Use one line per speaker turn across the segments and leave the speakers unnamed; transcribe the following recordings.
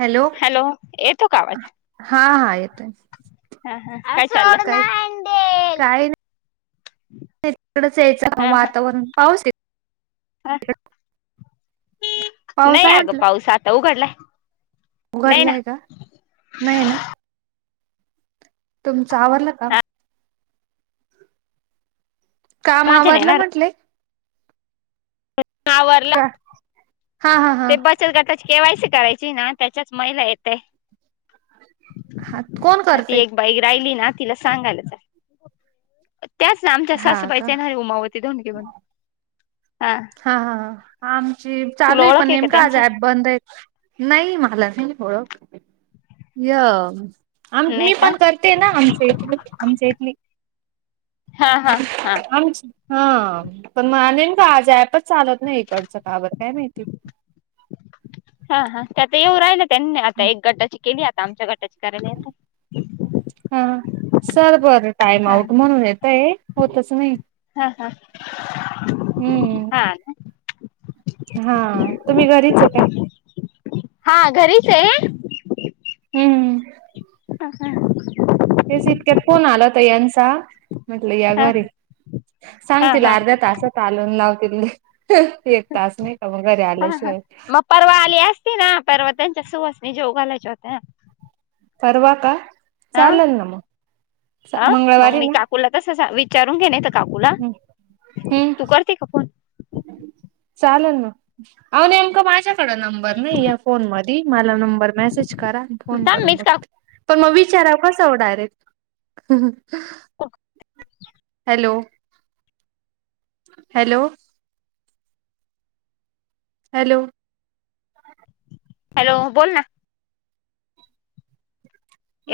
Hello
येतो का आवाज
हा हा येत आहे. काय
[unintelligible]
तिकडच यायचं
हा हा
वातावरण पाऊस ये
हा
[unintelligible] पाऊस आहे म्हटलं.
देव उघडलाय. नाही ना
उघडलाय का नाही ना. तुमच आवरलं का?
हा
काम
माझ्या नाही
आवारल
ना
म्हटले.
[unintelligible]
का हा हा हा.
ते गटाची केवायसी करायची ना त्याच्याच महिला येताय.
हा कोण
म ती
करते
एक बाई राहिली ना तिला सांगायलाच त्याच आमच्या
हा का
सासूबाईचा ना उमाव [unintelligible]
हा हा हा आमची
तुला
चालू आहे
ओळख
पण
का
नेमका आज
त्यांची
ऍप बंद आहे. नाही मला नाही ओळख य आम
नाही
मी
का
पण करते ना आमच्या इथ आमच्या इथली
हा हा हा.
आमची हा पण मानेन का आज ऍपच चालत नाही इकडचं काबर काय माहिती.
हा हा त्याता येऊ राहिलं त्यांनी आता एक गटाची केली आता आमच्या गटा
हा सर बरं टाइम
हा
आउट म्हणून येतय होतच नाही.
हा हा हा
हम्म
का.
हा तुम्ही घरीच आहे काय.
हा घरीच आहे,
हम्म,
अ हा [unintelligible]
तेच इतक्यात फोन, आला होता यांचा, म्हटलं या
हा
घरी, सांग
हा हा
तला अर्ध्या तासात आलून लावतील, एक तास नाही का, मग घरी
हा हा
आल्याशिवाय,
मग परवा आली असती ना, परवा त्यांच्या सुहसणी जेव घालायच्या होत्या,
परवा का,
हा
चालेल ना मग,
हा मग
मंगळवारी
मी
ना,
काकूला तस विचारून घे, नाहीेत काकूला
हम्म हम्म
तू करते का फोन,
चालेल ना, आव नेमकं माझ्या माझा कड नंबर नाही या, फोन मध्ये मला नंबर मेसेज करा, फोन
थांब
करून
मीच
बघते.
काकू
पण मग, विचाराव कसं direct,
[unintelligible]
hello? Hello! Hello?
Hello? बोल ना,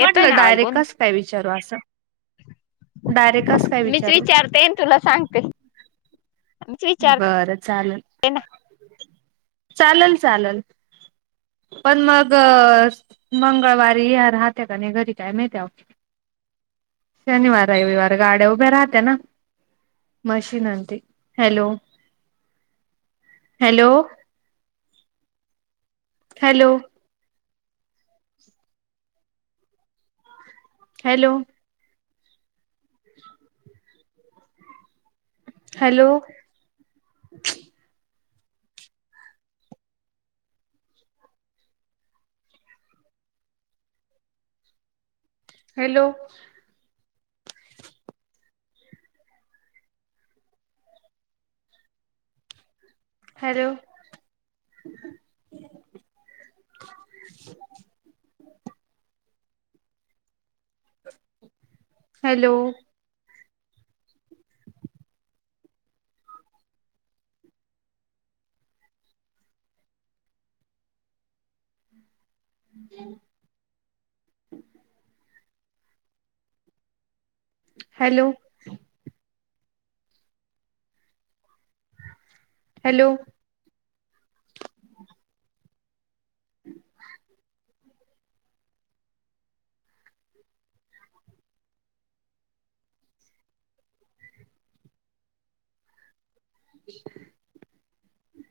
येतोय ना आवाज बोल
डायरेक्टस काय विचारू असं, डायरेक्ट असं,
मीच विचारतेन आणि तुला सांगते, मीच
बरं चालेल
विचारते ना,
चालेल, चालेल, पण मग मंगळवारी राहत्या, का नाही घरी कायम त्या्या, शनिवार, रविवार, गाड्या उभे राहते ना, मशीनआणते, hello? Hello! Hello? Hello! Hello, hello! Hello, [unintelligible] hello! [unintelligible] Hello! Hello? [unintelligible] [unintelligible]